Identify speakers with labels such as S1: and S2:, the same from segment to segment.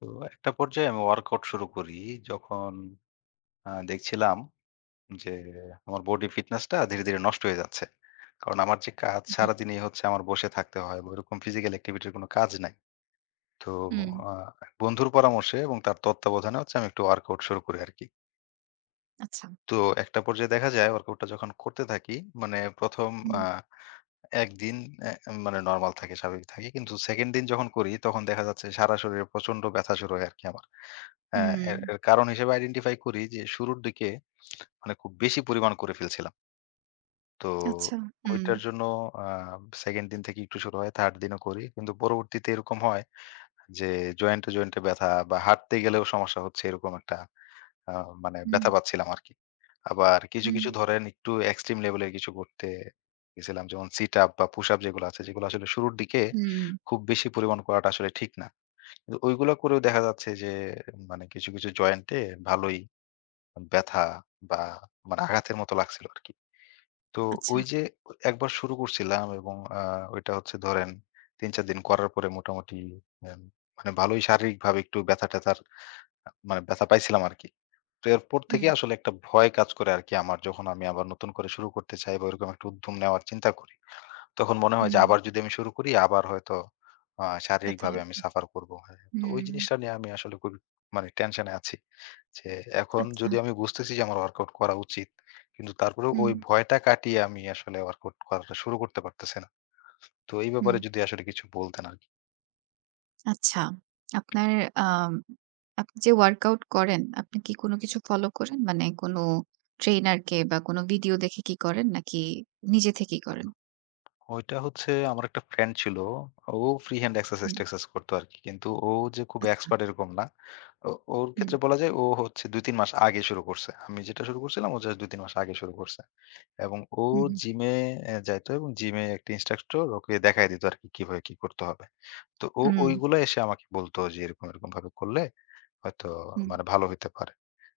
S1: তো একটা পর্যায়ে আমি ওয়ার্কআউট শুরু করি। যখন দেখছিলাম যে আমার বডি ফিটনেসটা ধীরে, ধীরে নষ্ট হয়ে যাচ্ছে। কারণ আমার যে কাজ
S2: হুম,
S1: সারাদিনই হচ্ছে আমার বসে থাকতে হয় বা ওইরকম ফিজিক্যাল এক্টিভিটি র কোনো কাজ নাই। তো
S2: হুম,
S1: আ বন্ধুর পরামর্শে এবং তার তত্ত্বাবধানে হচ্ছে আমি একটু ওয়ার্কআউট শুরু করি আরকি।
S2: আচ্ছা।
S1: তো একটা পর্যায়ে দেখা যায় ওয়ার্কআউটটা যখন করতে থাকি মানে ১ম
S2: হুম,
S1: আ ১ দিন অ্যা মানে নরমাল থাকে, স্বাভাবিক থাকি। কিন্তু 2nd দিন যখন করি তখন দেখা যাচ্ছে সারা শরীরে প্রচন্ড ব্যথা শুরু হয় আরকি আমার। হ্যাঁ,
S2: হুম,
S1: এর এর কারণ হিসেবে আইডেন্টিফাই করি যে শুরুর দিকে মানে খুব বেশি পরিমাণ করে ফেলছিলাম। তো
S2: আচ্ছা। হুম,
S1: ওইটার জন্য আ 2nd দিন থেকে একটু শুরু হয়, 3rd দিনও করি। কিন্তু পরবর্তীতে এরকম হয় যে জয়েন্টে, জয়েন্টে ব্যথা বা হাঁটতে গেলেও সমস্যা হচ্ছে এরকম একটা আ মানে
S2: হুম,
S1: ব্যথা পাচ্ছিলাম আরকি। আবার কিছু,
S2: হুম,
S1: কিছু ধরেন একটু এক্সট্রিম লেভেল এর কিছু করতে গেছিলাম। যেমন সিট আপ বা পুশ আপ যেগুলো আছে যেগুলো আসলে শুরুর দিকে
S2: হুম,
S1: খুব বেশি পরিমাণ করাটা আসলে ঠিক না। কিন্তু ওইগুলো করেও দেখা যাচ্ছে যে মানে কিছু, কিছু জয়েন্টে ভালোই ব্যথা বা মানে আঘাতের মতো লাগছিল আরকি। তো
S2: আচ্ছা।
S1: ওই যে একবার শুরু করছিলাম এবং ওইটা হচ্ছে ধরেন ৩-৪ দিন করার পরে মোটামুটি আ মানে ভালোই শারীরিকভাবে একটু ব্যথা-ট্যাথার মানে ব্যথা পাইছিলাম আরকি। তো এরপর
S2: হুম,
S1: থেকে আসলে একটা ভয় কাজ করে আরকি আমার যখন আমি আবার নতুন করে শুরু করতে চাই বা ওইরকম একটা উদ্যম নেওয়ার চিন্তা করি। তখন মনে হয় যে
S2: হুম,
S1: আবার যদি আমি শুরু করি আবার হয়তো
S2: ব্যথা
S1: শারীরিকভাবে আমি
S2: লাগবে।
S1: সাফার করবো। হ্যাঁ, তো ওই
S2: হুম,
S1: জিনিসটা নিয়ে আমি আসলে খুবই মানে টেনশনে আছি। যে এখন
S2: আচ্ছা।
S1: যদি আমি বুঝতেছি যে আমার ওয়ার্কআউট করা উচিত। কিন্তু তারপরেও
S2: হুম,
S1: ওই ভয়টা কাটিয়ে আমি আসলে ওয়ার্কআউট করাটা শুরু করতে পারতেছি না। তো এই
S2: হুম,
S1: ব্যাপারে যদি আসলে কিছু বলতেন আরকি।
S2: আচ্ছা। আপনার আম আপনি যে ওয়ার্কআউট করেন, আপনি কি কোনো কিছু ফলো করেন? মানে কোনো ট্রেইনারকে বা কোনো ভিডিও দেখে কি করেন নাকি নিজে থেকেই করেন?
S1: ওইটা হচ্ছে আমার একটা ফ্রেন্ড ছিল। ও ফ্রি হ্যান্ড
S2: হুম,
S1: এক্সারসাইজ-টেক্সারসাইজ করতো আরকি। কিন্তু ও যে খুব
S2: আচ্ছা।
S1: এক্সপার্ট এরকম না। ও ওর
S2: হুম,
S1: ক্ষেত্রে বলা যায় ও হচ্ছে ২-৩ মাস আগে শুরু করছে। আমি যেটা শুরু করছিলাম ও জাস্ট ২-৩ মাস আগে শুরু করছে। এবং ও
S2: হুম, হুম,
S1: জিমে যাইতো এবং জিমে একটা ইন্সট্রাক্টর ওকে দেখায় দিত আরকি কিভাবে কি করতে হবে। তো ও
S2: হুম,
S1: ওইগুলা এসে আমাকে বলতো যে এরকম, এরকম ভাবে করলে হয়তো
S2: হুম,
S1: মানে ভালো হইতে পারে।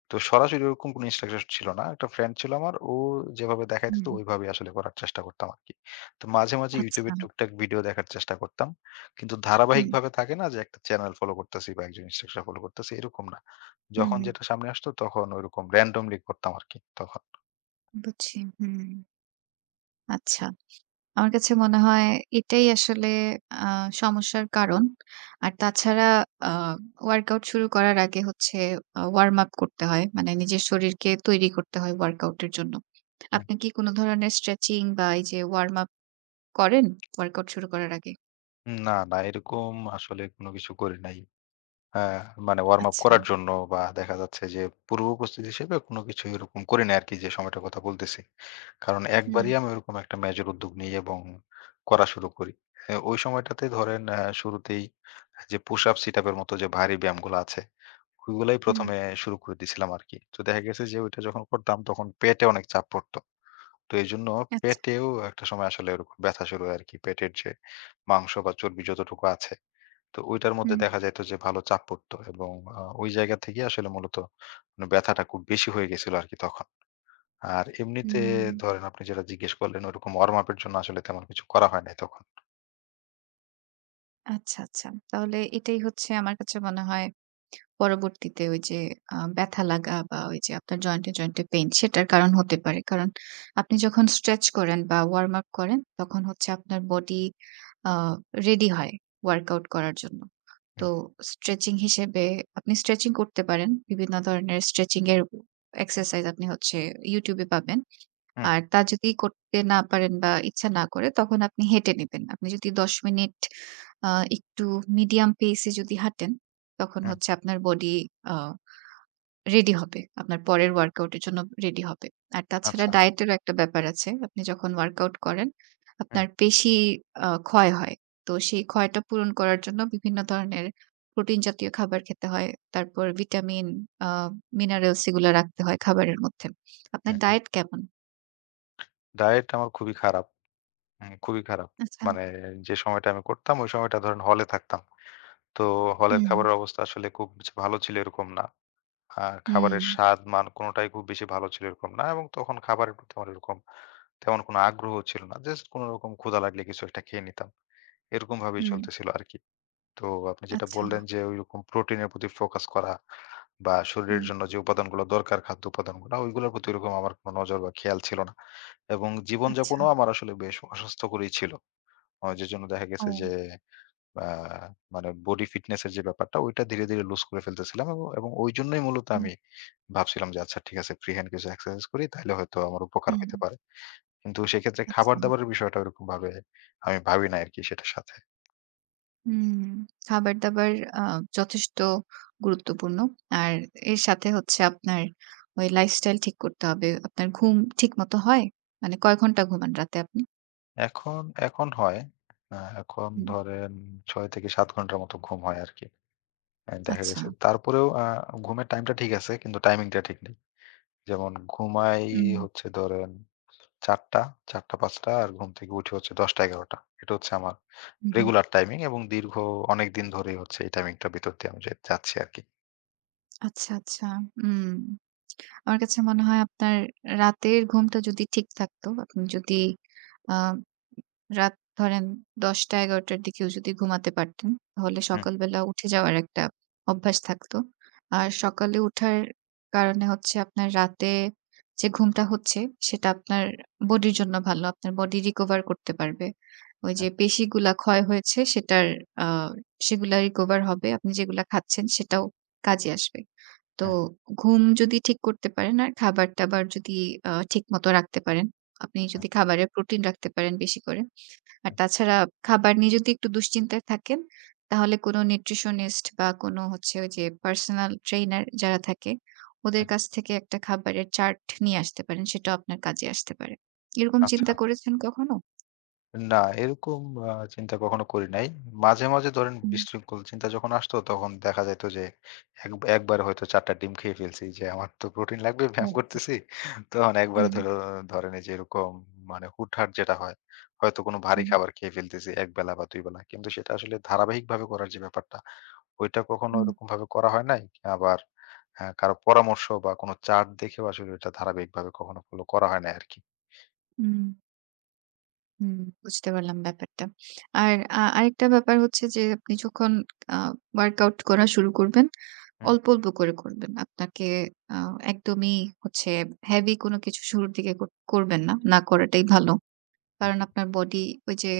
S1: তো সরাসরি ওরকম কোনো ইনস্ট্রাকশন ছিল না। একটা ফ্রেন্ড ছিল আমার। ও যেভাবে দেখায় দিত
S2: হুম,
S1: ওইভাবেই আসলে করার চেষ্টা করতাম আরকি। তো মাঝে, মাঝে YouTube
S2: আচ্ছা।
S1: এর টুকটাক ভিডিও দেখার চেষ্টা করতাম। কিন্তু
S2: হুম,
S1: ধারাবাহিকভাবে থাকে না যে একটা চ্যানেল ফলো করতেছি বা একজন ইনস্ট্রাকশন ফলো করতেছি এরকম না।
S2: হুম,
S1: যখন
S2: হুম,
S1: যেটা সামনে আসতো তখন ওইরকম randomly করতাম আরকি তখন।
S2: বুঝছি। হুম, আচ্ছা। আমার কাছে মনে হয় এটাই আসলে আ সমস্যার কারণ। আর তাছাড়া আ ওয়ার্কআউট শুরু করার আগে হচ্ছে ওয়ার্ম আপ করতে হয়। মানে নিজের শরীরকে তৈরি করতে হয় ওয়ার্কআউট এর জন্য।
S1: হুম,
S2: আপনি কি কোন ধরনের স্ট্রেচিং বা এই যে ওয়ার্ম আপ করেন ওয়ার্কআউট শুরু করার আগে?
S1: না, না এরকম আসলে কোনো কিছু করি নাই। হ্যাঁ, মানে ওয়ার্ম আপ
S2: আচ্ছা।
S1: করার জন্য বা দেখা যাচ্ছে যে পূর্ব উপস্থিতি হিসেবে কোন কিছু এরকম করি না আরকি যে সময়টার কথা বলতেছি। কারণ
S2: হুম,
S1: একবারই আমি ওরকম একটা মেজর উদ্যোগ নিই এবং করা শুরু করি। ওই সময়টাতে ধরেন শুরুতেই যে পুশ আপ, সিট আপ এর মতো যে ভারী ব্যায়ামগুলো আছে, ওইগুলাই
S2: হুম।
S1: ১ম এ শুরু করে দিছিলাম আরকি। তো দেখা গেছে যে ওইটা যখন করতাম তখন পেটে অনেক চাপ পড়তো। তো এজন্য
S2: আচ্ছা।
S1: পেটেও একটা সময় আসলে ওরকম ব্যথা শুরু হয় আরকি। পেটের যে মাংস বা চর্বি যতটুকু আছে তো ওইটার মধ্যে
S2: হুম,
S1: দেখা যাইত যে ভালো চাপ পড়তো এবং ওই জায়গা থেকে আসলে মূলত মানে ব্যথাটা খুব বেশি হয়ে গেছিল আরকি তখন। আর এমনিতে
S2: হুম।
S1: ধরেন আপনি যেটা জিজ্ঞেস করলেন ওরকম ওয়ার্ম আপ এর জন্য আসলে তেমন কিছু করা হয় নাই তখন।
S2: আচ্ছা, আচ্ছা। তাহলে এটাই হচ্ছে আমার কাছে মনে হয় পরবর্তীতে ওই যে ব্যথা লাগা বা ওই যে আপনার জয়েন্টে, জয়েন্টে পেইন সেটার কারণ হতে পারে। কারণ আপনি যখন স্ট্রেচ করেন বা ওয়ার্ম আপ করেন তখন হচ্ছে আপনার বডি আ রেডি হয় ওয়ার্কআউট করার জন্য। তো
S1: হুম,
S2: স্ট্রেচিং হিসেবে আপনি স্ট্রেচিং করতে পারেন। বিভিন্ন ধরনের স্ট্রেচিং এর এক্সারসাইজ আপনি হচ্ছে YouTube এ পাবেন।
S1: হুম,
S2: আর তা যদি করতে না পারেন বা ইচ্ছা না করে তখন আপনি হেঁটে নিবেন। আপনি যদি ১০ মিনিট আ একটু মিডিয়াম পেস এ যদি হাঁটেন, তখন
S1: হুম,
S2: হচ্ছে আপনার বডি আ রেডি হবে। আপনার পরের ওয়ার্কআউট এর জন্য রেডি হবে। আর তাছাড়া
S1: আচ্ছা।
S2: ডায়েট এরও একটা ব্যাপার আছে। আপনি যখন ওয়ার্কআউট করেন,
S1: হুম,
S2: আপনার পেশি ক্ষয় হয়। তো সেই ক্ষয়টা পূরণ করার জন্য বিভিন্ন ধরনের প্রোটিন জাতীয় খাবার খেতে হয়। তারপর ভিটামিন, আ মিনারেলস এগুলা রাখতে হয় খাবারের মধ্যে। আপনার
S1: হুম, হুম।
S2: ডায়েট কেমন?
S1: ডায়েট আমার খুবই খারাপ, হুম, খুবই খারাপ।
S2: আচ্ছা।
S1: মানে যে সময়টা আমি করতাম ওই সময়টা ধরেন হলে থাকতাম। তো হলের
S2: হুম,
S1: খাবারের অবস্থা আসলে খুব যে ভালো ছিল এরকম না। আ
S2: হুম,
S1: খাবারের স্বাদ, মান কোনটাই খুব বেশি ভালো ছিল এরকম না এবং তখন খাবারের প্রতি আমার এরকম তেমন কোনো আগ্রহ ছিল না। জাস্ট কোনরকম ক্ষুধা লাগলে কিছু একটা খেয়ে নিতাম। এরকমভাবেই
S2: হুম,
S1: চলতেছিল আরকি। তো আপনি যেটা
S2: আচ্ছা,
S1: বললেন যে ঐরকম প্রোটিনের প্রতি ফোকাস করা বা শরীরের
S2: হুম,
S1: জন্য যে উপাদানগুলো দরকার খাদ্য উপাদানগুলো ওইগুলোর প্রতি ওরকম আমার কোনো নজর বা খেয়াল ছিল না। এবং
S2: আচ্ছা।
S1: জীবনযাপনও আমার আসলে বেশ অস্বাস্থ্যকরই ছিল। যেজন্য দেখা
S2: ও
S1: গেছে যে আ মানে বডি ফিটনেস এর যে ব্যাপারটা ওইটা ধীরে, ধীরে লুজ করে ফেলতেছিলাম এবং এবং ওইজন্যই মূলত
S2: হুম,
S1: আমি ভাবছিলাম যে আচ্ছা ঠিক আছে ফ্রি হ্যান্ড কিছু এক্সারসাইজ করি তাইলে হয়তো আমার উপকার
S2: হুম,
S1: হইতে পারে। কিন্তু সেক্ষেত্রে
S2: আচ্ছা,
S1: খাবার-দাবারের বিষয়টা ওরকমভাবে আমি ভাবি নাই আরকি সেটার সাথে।
S2: হুম। খাবার-দাবার আ যথেষ্ট গুরুত্বপূর্ণ। আর এর সাথে হচ্ছে আপনার ওই লাইফস্টাইল ঠিক করতে হবে। আপনার ঘুম ঠিকমতো হয়? মানে কয় ঘন্টা ঘুমান রাতে আপনি?
S1: এখন, এখন হয় এখন
S2: হুম,
S1: ধরেন ৬ থেকে ৭ ঘন্টার মতো ঘুম হয় আরকি। দেখা
S2: আচ্ছা,
S1: গেছে তারপরেও ঘুমের টাইমটা ঠিক আছে কিন্তু টাইমিংটা ঠিক নেই। যেমন ঘুমাই
S2: হুম,
S1: হচ্ছে ধরেন ৪ঃ০০ ৪ঃ০০-৫ঃ০০ আর ঘুম থেকে উঠি হচ্ছে ১০ঃ০০-১১ঃ০০ এটা হচ্ছে আমার
S2: হুম, হুম,
S1: রেগুলার টাইমিং এবং দীর্ঘ অনেকদিন ধরেই হচ্ছে এই টাইমিংটার ভিতর দিয়ে আমি যে যাচ্ছি আরকি।
S2: আচ্ছা, আচ্ছা, হুম। আমার কাছে মনে হয় আপনার রাতের ঘুমটা যদি ঠিক থাকতো, আপনি যদি আ রাত ধরেন ১০টা-১১টার দিকেও যদি ঘুমাতে পারতেন, তাহলে
S1: হুম,
S2: সকালবেলা উঠে যাওয়ার একটা অভ্যাস থাকতো। আর সকালে উঠার কারণে হচ্ছে আপনার রাতে যে ঘুমটা হচ্ছে, সেটা আপনার বডির জন্য ভালো। আপনার বডি রিকভার করতে পারবে। ওই
S1: হুম,
S2: যে পেশিগুলা ক্ষয় হয়েছে, সেটার আ সেগুলা রিকভার হবে। আপনি যেগুলা খাচ্ছেন, সেটাও কাজে আসবে। তো
S1: হুম,
S2: ঘুম যদি ঠিক করতে পারেন আর খাবার-টাবার যদি ঠিকমতো রাখতে পারেন, আপনি
S1: হুম,
S2: যদি খাবারে প্রোটিন রাখতে পারেন বেশি করে আর তাছাড়া খাবার নিয়ে যদি একটু দুশ্চিন্তায় থাকেন, তাহলে কোনো নিউট্রিশনিস্ট বা কোনো হচ্ছে ওই যে পার্সোনাল ট্রেইনার যারা থাকে, ওদের
S1: হুম।
S2: কাছ থেকে একটা খাবারের চার্ট নিয়ে আসতে পারেন। সেটাও আপনার কাজে আসতে পারে। এরকম
S1: আচ্ছা।
S2: চিন্তা করেছেন কখনো?
S1: না, এরকম আ চিন্তা কখনো করি নাই। মাঝে, মাঝে ধরেন
S2: হুম,
S1: বিশৃঙ্খল চিন্তা যখন আসতো তখন দেখা যাইত যে এক একবারে হয়তো ৪ টা ডিম খেয়ে ফেলছি যে আমার তো প্রোটিন লাগবে ব্যায়াম
S2: হুম,
S1: করতেছি। তখন একবারে
S2: হুম,
S1: ধরেন এই যে এরকম মানে হুটহাট যেটা হয়, হয়তো কোনো ভারী
S2: হুম,
S1: খাবার খেয়ে ফেলতেছি ১ বেলা বা ২ বেলা। কিন্তু সেটা আসলে ধারাবাহিকভাবে করার যে ব্যাপারটা, ওইটা কখনো
S2: হুম,
S1: ওরকমভাবে করা হয় নাই। আবার কারো পরামর্শ বা কোনো চার্ট দেখেও আসলে ওটা ধারাবাহিকভাবে কখনো ফলো করা হয় নাই আরকি।
S2: হুম, হুম, বুঝতে পারলাম ব্যাপারটা। আর আরেকটা ব্যাপার হচ্ছে যে আপনি যখন আ ওয়ার্কআউট করা শুরু করবেন
S1: হুম,
S2: অল্প, অল্প করে করবেন। আপনাকে আ একদমই হচ্ছে হেভি কোনো কিছু শুরুর দিকে করবেন না। না করাটাই ভালো।
S1: হুম,
S2: কারণ আপনার বডি ওই যে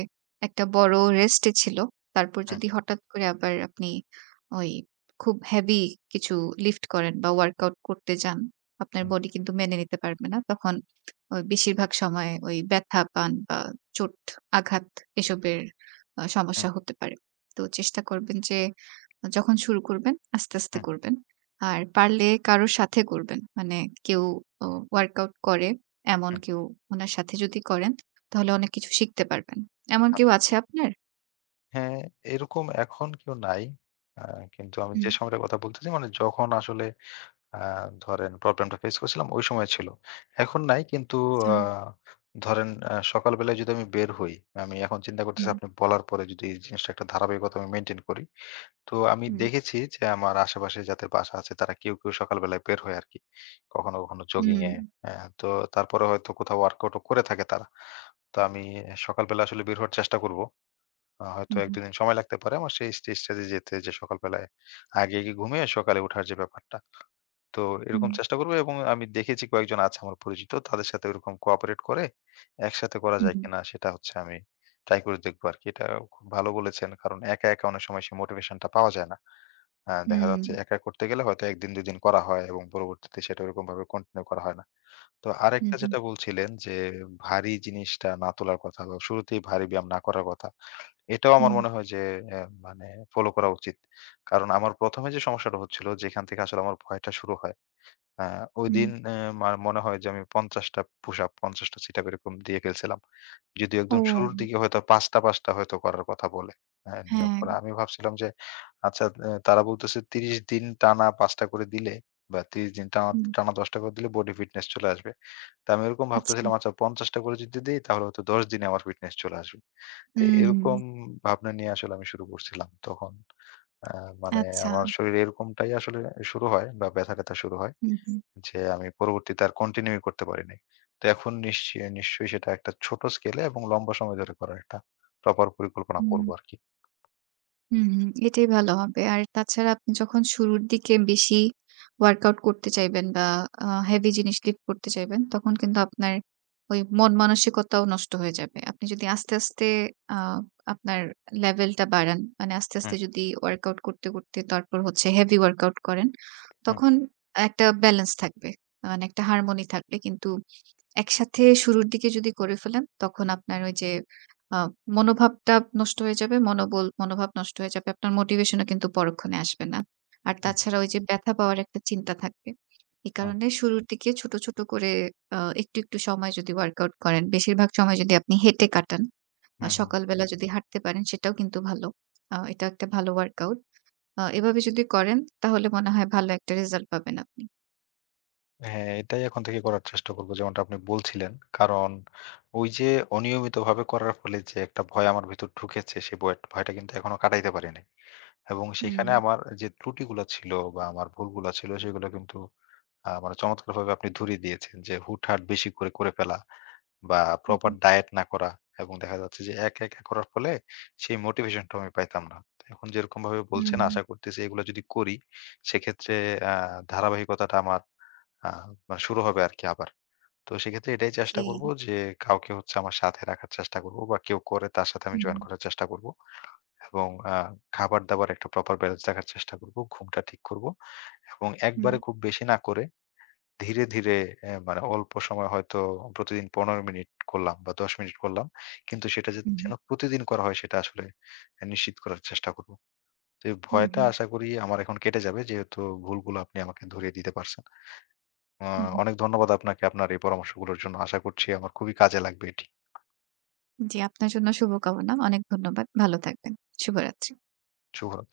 S2: একটা বড় রেস্ট এ ছিল। তারপর
S1: হুম,
S2: যদি হঠাৎ করে আবার আপনি ওই খুব হেভি কিছু লিফট করেন বা ওয়ার্কআউট করতে যান, আপনার
S1: হুম,
S2: বডি কিন্তু মেনে নিতে পারবে না। তখন ওই বেশিরভাগ সময় ওই ব্যথা পান বা চোট, আঘাত এসবের
S1: হুম,
S2: সমস্যা হতে পারে। তো চেষ্টা করবেন যে যখন শুরু করবেন আস্তে, আস্তে
S1: হুম।
S2: করবেন। আর পারলে কারো সাথে করবেন। মানে কেউ ও ওয়ার্কআউট করে, এমন কেউ উনার সাথে যদি করেন, তাহলে অনেক কিছু শিখতে পারবেন। এমন কেউ আছে আপনার?
S1: হ্যাঁ, এরকম এখন কেউ নাই। আ কিন্তু আমি যে
S2: হুম,
S1: সময়টার কথা বলতেছি মানে যখন আসলে আ ধরেন প্রবলেমটা ফেস করছিলাম ওই সময় ছিল। এখন নাই কিন্তু
S2: আচ্ছা।
S1: আ ধরেন সকাল বেলায় যদি আমি বের হই, আমি এখন চিন্তা করতেছি
S2: হুম,
S1: আপনি বলার পরে যদি এই জিনিসটা একটা ধারাবাহিকতা আমি মেইনটেইন করি। তো আমি
S2: হুম,
S1: দেখেছি যে আমার আশেপাশে যাদের বাসা আছে তারা কেউ, কেউ সকাল বেলায় বের হয় আরকি। কখনো, কখনো জগিং
S2: হুম,
S1: এ। হ্যাঁ, তো তারপরে হয়তো কোথাও ওয়ার্কআউট ও করে থাকে তারা। তো আমি সকালবেলা আসলে বের হওয়ার চেষ্টা করব। হয়তো
S2: হুম, হুম,
S1: ১-২ দিন সময় লাগতে পারে আমার সেই স্টেজটা তে যেতে যে সকালবেলায় আগে গিয়ে ঘুমিয়ে সকালে ওঠার যে ব্যাপারটা। তো এরকম
S2: হুম,
S1: চেষ্টা করব এবং আমি দেখেছি কয়েকজন আছে আমার পরিচিত। তাদের সাথে ওরকম কোঅপারেট করে একসাথে করা যায়
S2: হুম,
S1: কিনা সেটা হচ্ছে আমি ট্রাই করে দেখবো আরকি। এটা খুব ভালো বলেছেন। কারণ একা, একা অনেক সময় সেই মোটিভেশন টা পাওয়া যায় না। দেখা
S2: হুম,
S1: যাচ্ছে একা করতে গেলে হয়তো ১ দিন ২ দিন করা হয় এবং পরবর্তীতে সেটা ওরকমভাবে কন্টিনিউ করা হয় না। তো আরেকটা
S2: হুম,
S1: যেটা বলছিলেন যে ভারী জিনিসটা না তোলার কথা বা শুরুতেই ভারী ব্যায়াম না করার কথা। এটাও আমার
S2: হুম,
S1: মনে হয় যে অ্যা মানে ফলো করা উচিত। কারণ আমার ১ম এ যে সমস্যাটা হচ্ছিল যেখান থেকে আসলে আমার ভয়টা শুরু হয়। আ
S2: হুম।
S1: ওইদিন মার মনে হয় যে আমি ৫০ টা পুশ আপ, ৫০ টা সিট আপ এরকম দিয়ে ফেলছিলাম। যদিও
S2: ও
S1: একদম শুরুর দিকে হয়তো ৫ টা, ৫ টা হয়তো করার কথা বলে, হ্যাঁ, নিয়ম
S2: হ্যাঁ,
S1: করে। আমি ভাবছিলাম যে আচ্ছা তারা বলতেছে ৩০ দিন টানা ৫ টা করে দিলে বা ৩০ দিন টানা
S2: হুম,
S1: টানা ১০ টা করে দিলে বডি ফিটনেস চলে আসবে। তো আমি এরকম
S2: আচ্ছা।
S1: ভাবতেছিলাম আচ্ছা ৫০ টা করে যদি দেই তাহলে হয়তো ১০ দিনে আমার ফিটনেস চলে আসবে। তো
S2: হুম,
S1: এরকম ভাবনা নিয়ে আসলে আমি শুরু করছিলাম তখন। আ মানে
S2: আচ্ছা।
S1: আমার শরীরে এরকমটাই আসলে শুরু হয় বা ব্যথা-ট্যাথা শুরু হয়।
S2: হুম, হুম,
S1: যে আমি পরবর্তীতে আর কন্টিনিউ করতে পারি নাই। তো এখন নিশ্চয়ই নিশ্চয়ই সেটা একটা ছোট স্কেলে এবং লম্বা সময় ধরে করার একটা প্রপার পরিকল্পনা করব
S2: হুম।
S1: আরকি।
S2: হুম, হুম। এটাই ভালো হবে। আর তাছাড়া আপনি যখন শুরুর দিকে বেশি ওয়ার্কআউট করতে চাইবেন বা হেভি জিনিস লিফট করতে চাইবেন, তখন কিন্তু আপনার ওই মন মানসিকতাও নষ্ট হয়ে যাবে। আপনি যদি আস্তে, আস্তে আ আপনার লেভেলটা বাড়ান, মানে আস্তে,
S1: হুম,
S2: আস্তে যদি ওয়ার্কআউট করতে, করতে তারপর হচ্ছে হেভি ওয়ার্কআউট করেন,
S1: হুম,
S2: তখন একটা ব্যালেন্স থাকবে। মানে একটা হারমোনি থাকবে। কিন্তু একসাথে শুরুর দিকে যদি করে ফেলেন, তখন আপনার ওই যে আ মনোভাবটা নষ্ট হয়ে যাবে। মনোবল, মনোভাব নষ্ট হয়ে যাবে। আপনার মোটিভেশন ও কিন্তু পরক্ষণে আসবে না। আর
S1: হুম,
S2: তাছাড়া ওই যে ব্যথা পাওয়ার একটা চিন্তা থাকবে। এই
S1: হুম,
S2: কারণে শুরুর দিকে ছোট, ছোট করে একটু, একটু সময় যদি ওয়ার্কআউট করেন, বেশিরভাগ সময় যদি আপনি হেঁটে কাটান,
S1: হুম, হুম।
S2: সকালবেলা যদি হাঁটতে পারেন সেটাও কিন্তু ভালো। এটা একটা ভালো ওয়ার্কআউট। এভাবে যদি করেন তাহলে মনে হয় ভালো একটা রেজাল্ট পাবেন আপনি।
S1: হ্যাঁ, এটাই এখন থেকে করার চেষ্টা করব যেমনটা আপনি বলছিলেন। কারণ ওই যে অনিয়মিতভাবে করার ফলে যে একটা ভয় আমার ভেতর ঢুকেছে সেই ভয়টা কিন্তু এখনো কাটাইতে পারি নাই। এবং
S2: হুম,
S1: সেখানে আমার যে ত্রুটিগুলা ছিল বা আমার ভুলগুলা ছিল সেগুলো কিন্তু মানে চমৎকারভাবে আপনি ধরিয়ে দিয়েছেন যে হুটহাট বেশি করে, করে ফেলা বা
S2: হুম,
S1: প্রপার
S2: হুম,
S1: ডায়েট না করা এবং দেখা যাচ্ছে যে একা, একা করার ফলে সেই মোটিভেশনটাও আমি পাইতাম না। তো এখন যেরকমভাবে বলছেন
S2: হুম,
S1: আশা করতেছি এগুলো যদি করি সেক্ষেত্রে আ ধারাবাহিকতাটা আমার আ মানে শুরু হবে আরকি আবার। তো সেক্ষেত্রে এটাই চেষ্টা
S2: জি,
S1: করব যে কাউকে হচ্ছে আমার সাথে রাখার চেষ্টা করব বা কেউ করে তার সাথে আমি
S2: হুম,
S1: জয়েন করার চেষ্টা করব এবং খাবার-দাবার একটা প্রপার ব্যালেন্স রাখার চেষ্টা করব। ঘুমটা ঠিক করব এবং
S2: হুম,
S1: একবারে খুব বেশি না করে ধীরে, ধীরে মানে অল্প সময় হয়তো প্রতিদিন ১৫ মিনিট করলাম বা ১০ মিনিট করলাম। কিন্তু সেটা যে
S2: হুম,
S1: যেন প্রতিদিন করা হয় সেটা আসলে নিশ্চিত করার চেষ্টা করব। তো এই
S2: হুম,
S1: ভয়টা
S2: হুম,
S1: আশা করি আমার এখন কেটে যাবে যেহেতু ভুলগুলো আপনি আমাকে ধরিয়ে দিতে পারছেন। আ
S2: হুম।
S1: অনেক ধন্যবাদ আপনাকে আপনার এই পরামর্শগুলোর জন্য। আশা করছি আমার খুবই কাজে লাগবে এটি।
S2: জি, আপনার জন্য শুভকামনা। অনেক ধন্যবাদ। ভালো থাকবেন। শুভরাত্রি।
S1: শুভরাত্রি।